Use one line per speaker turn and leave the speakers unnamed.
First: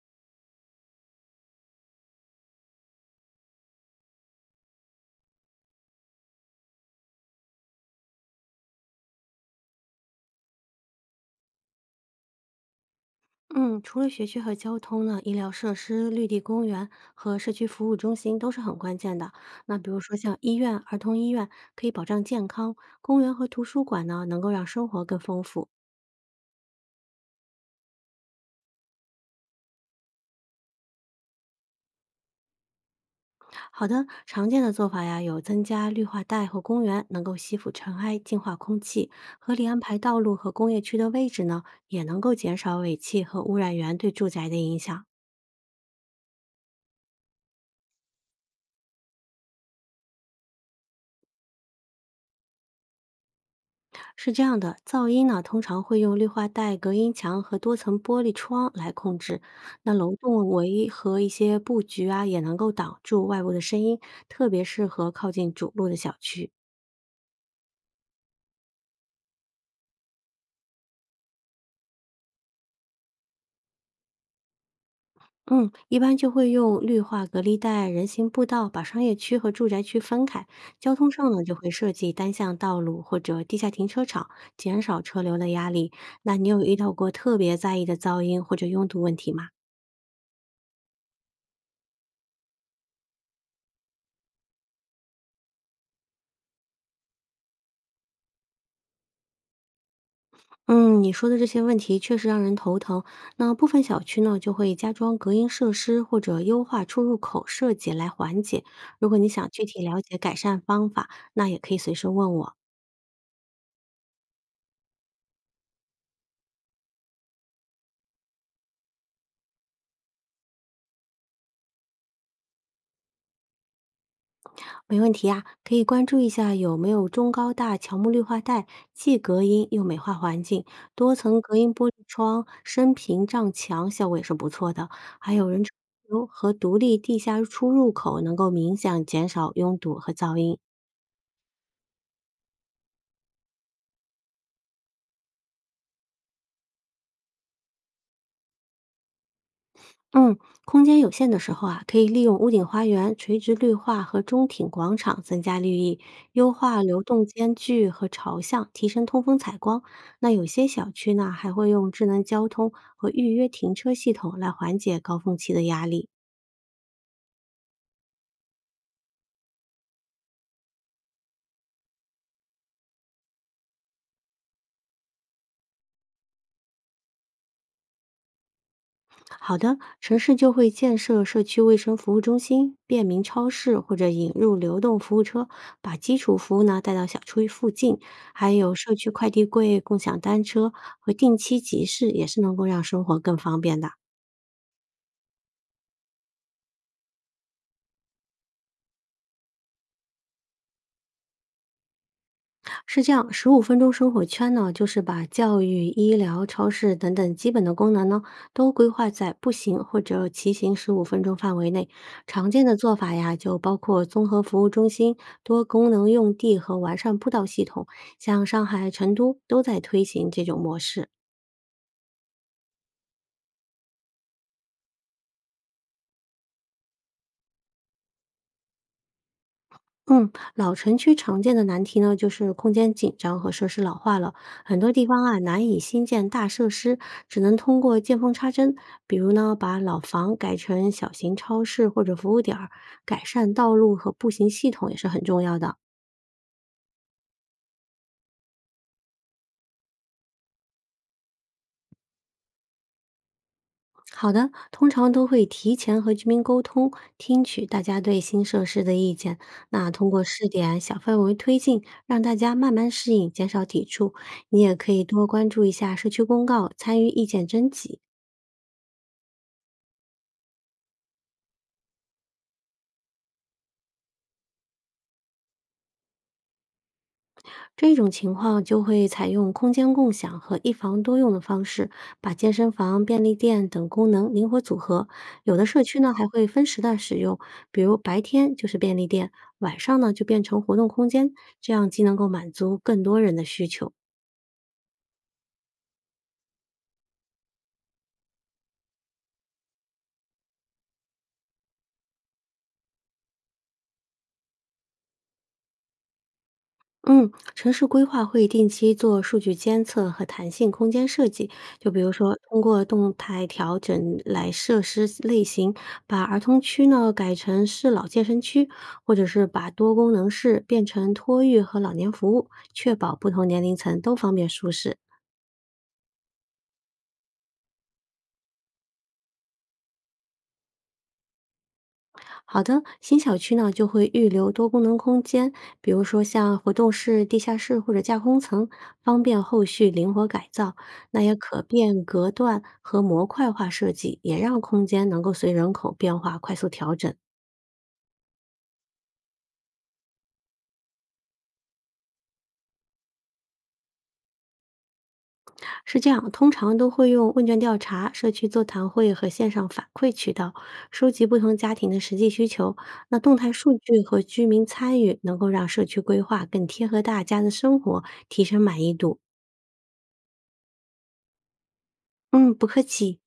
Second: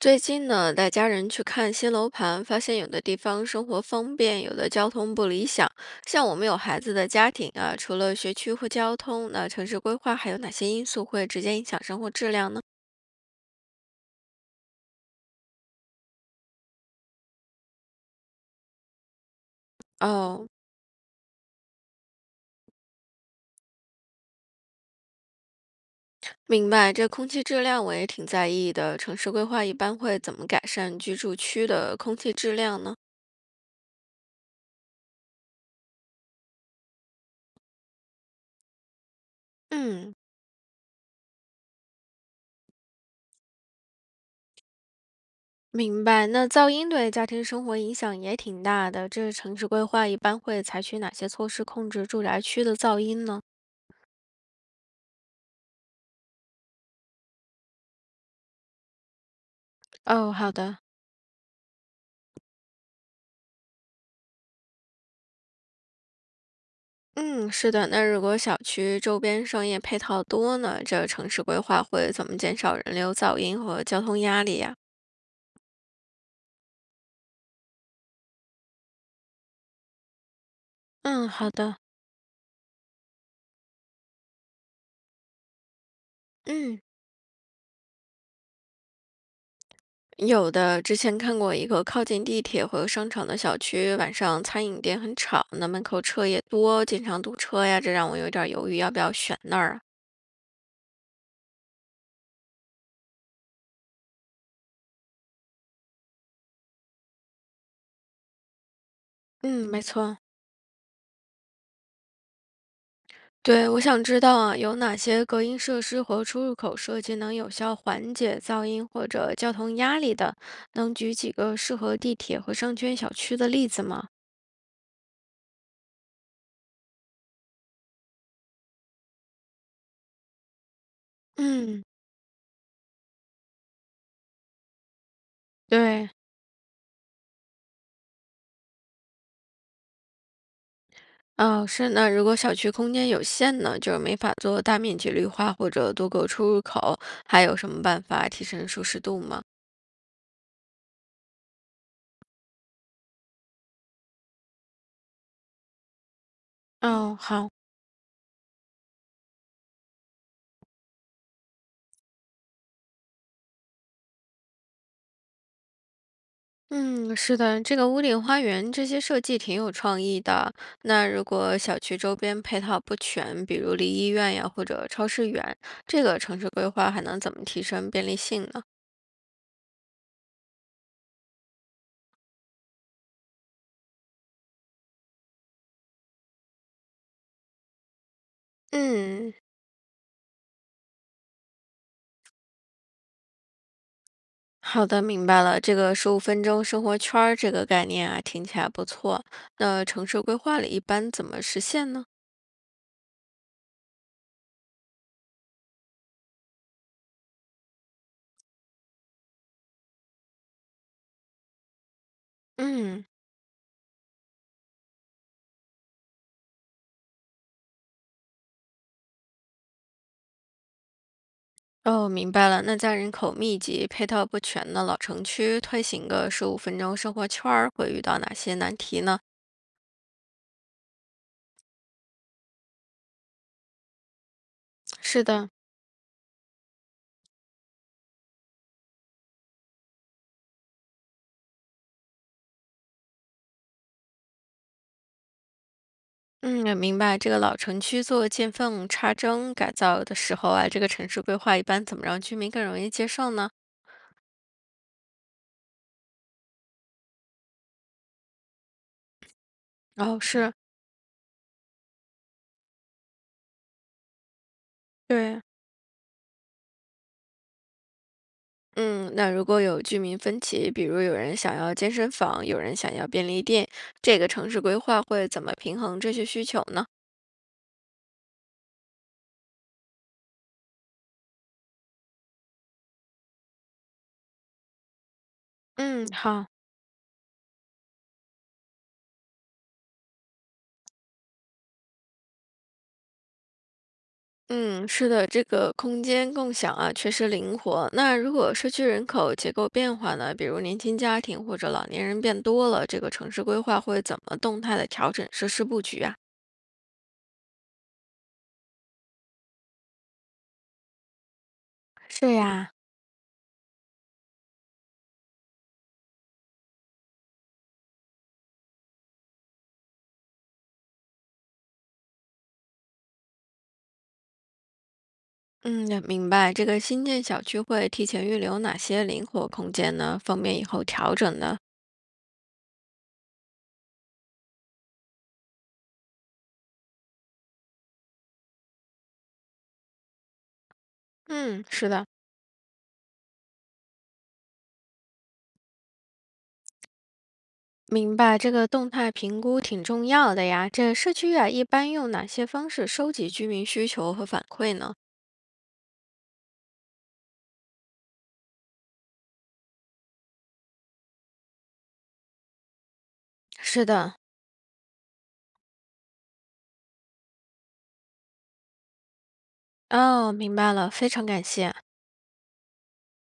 最近呢，带家人去看新楼盘，发现有的地方生活方便，有的交通不理想。像我们有孩子的家庭啊，除了学区或交通，那城市规划还有哪些因素会直接影响生活质量呢？
嗯，除了学区和交通呢，医疗设施、绿地公园和社区服务中心都是很关键的。那比如说像
哦，
医院、儿童医院可以保障健康，公园和图书馆呢能够让生活更丰富。
明白。这空气质量我也挺在意的。城市规划一般会怎么改善居住区的空气质量呢？
好的，常见的做法呀，有增加绿化带和公园，能够吸附尘埃，净化空气；合理安排
嗯，
道路和工业区的位置呢，也能够减少尾气和污染源对住宅的影响。
明白。那噪音对家庭生活影响也挺大的。这城市规划一般会采取哪些措施控制住宅区的噪音呢？
是这样的，噪音呢通常会用绿化带、隔音墙和多层玻璃窗来控制。那楼
哦，
栋
好的。
围和一些布局啊，也能够挡住外部的声音，特别适合靠近主路的小区。
嗯，是的，那如果小区周边商业配套多呢，这城市规划会怎么减少人流噪音和交通压力呀？
嗯，一般就会用绿化隔离带、人行步道把商业区和住宅区分开。交通
嗯，
上呢，
好
就会
的，
设计单向道路或者地下停车场，减少车流的压力。那你有遇
嗯，
到过特别在意的噪音或者拥堵问题吗？
有的，之前看过一个靠近地铁和商场的小区，晚上餐饮店很吵，那门口车也多，经常堵车呀，这让我有点儿犹豫要不要选那儿啊。
嗯，你说的这些问题确实让人头疼。那部分小区呢，就会加装隔音设施或者优化出入口设计来缓解。如果你想具
嗯，没
体了解
错。
改善方法，那也可以随时问我，
对，我想知道啊，有哪些隔音设施和出入口设计能有效缓解噪音或者交通压力的？能举几个适合地铁和商圈小区的例子吗？
没问题啊。可以关注一下有没有中高大乔木绿化带，既隔音又美化环境，多层隔音
嗯，
玻璃窗、深屏障墙效果也是不错的。还有人
对，
流和独立地下出入口，能够明显减少拥堵和噪音。
哦，是那如果小区空间有限呢，就是没法做大面积绿化或者多个出入口，还有什么办法提升舒适度吗？
嗯，空间有限的时候啊，可以利用屋顶花园、垂直绿化和中庭广场增加绿意，优化流
哦，
动
好。
间距和朝向，提升通风采光。那有些小区呢，还会用智能交通和预约停车系统来缓解高峰期的压力。
嗯，是的，这个屋顶花园这些设计挺有创意的。那如果小区周边配套不全，比如离医院呀或者超市远，这个城市规划还能怎么提升便利性呢？
好的，城市就会建设社区卫生服务中心、便民超市或者引入流动服务车，把基础服务呢带到小区附近。还有社区快
嗯，
递柜、共享单车和定期集市，也是能够让生活更方便的。
好的，明白了。这个十五分钟生活圈儿这个概念啊，听起来不错。那城市规划里一般怎么实现呢？
是这样，十五分钟生活圈呢，就是把教育、医疗、超市等等基本的功能呢，都规划在步行或者骑行十五分钟范围内。常见的做
嗯，
法呀，就包括综合服务中心、多功能用地和完善步道系统，像上海、成都都在推行这种模式。
哦，明白了。那在人口密集、配套不全的老城区，推行个十五分钟生活圈儿，会遇到哪些难题呢？
嗯，老城区常见的难题呢，就是空间紧张和设施老化了，很多地
是
方啊
的，
难以新建大设施，只能通过见缝插针，比如呢把老房改成小型超市或者服务点儿，改善道路和步行系统也是很重要的。
嗯，明白。这个老城区做见缝插针改造的时候啊，这个城市规划一般怎么让居民更容易接受呢？
好的，通常都会提前和居民沟通，听取大家对新设施的意见。那通
哦，
过试
是，
点、小范围推进，让大家慢慢适应，减少抵触。你也可以多
对，
关注一下社区公告，参与意见征集。
嗯，那如果有居民分歧，比如有人想要健身房，有人想要便利店，这个城市规划会怎么平衡这些需求呢？
这种情况就会采用空间共享和一房多用的方式，把健身房、便利店等功能灵活组合。有的社区
嗯，
呢还会
好，
分时段使用，比如白天就是便利店，晚上呢就变成活动空间，这样既能够满足更多人的需求。
嗯，是的，这个空间共享啊，确实灵活。那如果社区人口结构变化呢，比如年轻家庭或者老年人变多了，这个城市规划会怎么动态的调整设施布局啊？
嗯，城市规划会定期做数据监测和弹性空间设计，就比如
是
说通
呀，
过动态调整来设施类型，把儿童区呢改成适老健身区，或者是把多功能室变成托育和老年服务，确保不同年龄层都方便舒适。
嗯，明白。这个新建小区会提前预留哪些灵活空间呢？方便以后调整呢？
好的，新小区呢就会预留多功能空间，比如说像活动室、地下室或者架空层，方便后续灵活改造。那也可
嗯，是
变
的，
隔断和模块化设计，也让空间能够随人口变化快速调整。
明白。这个动态评估挺重要的呀。这社区啊，一般用哪些方式收集居民需求和反馈呢？
是这样，通常都会用问卷调查、社区座谈会和线上反馈渠道，收集不同家庭的实际需求。那动态数
是
据
的，
和居民参与，能够让社区规划更贴合大家的生活，提升满意度。
哦，明白了，非常感谢。
嗯，不客气。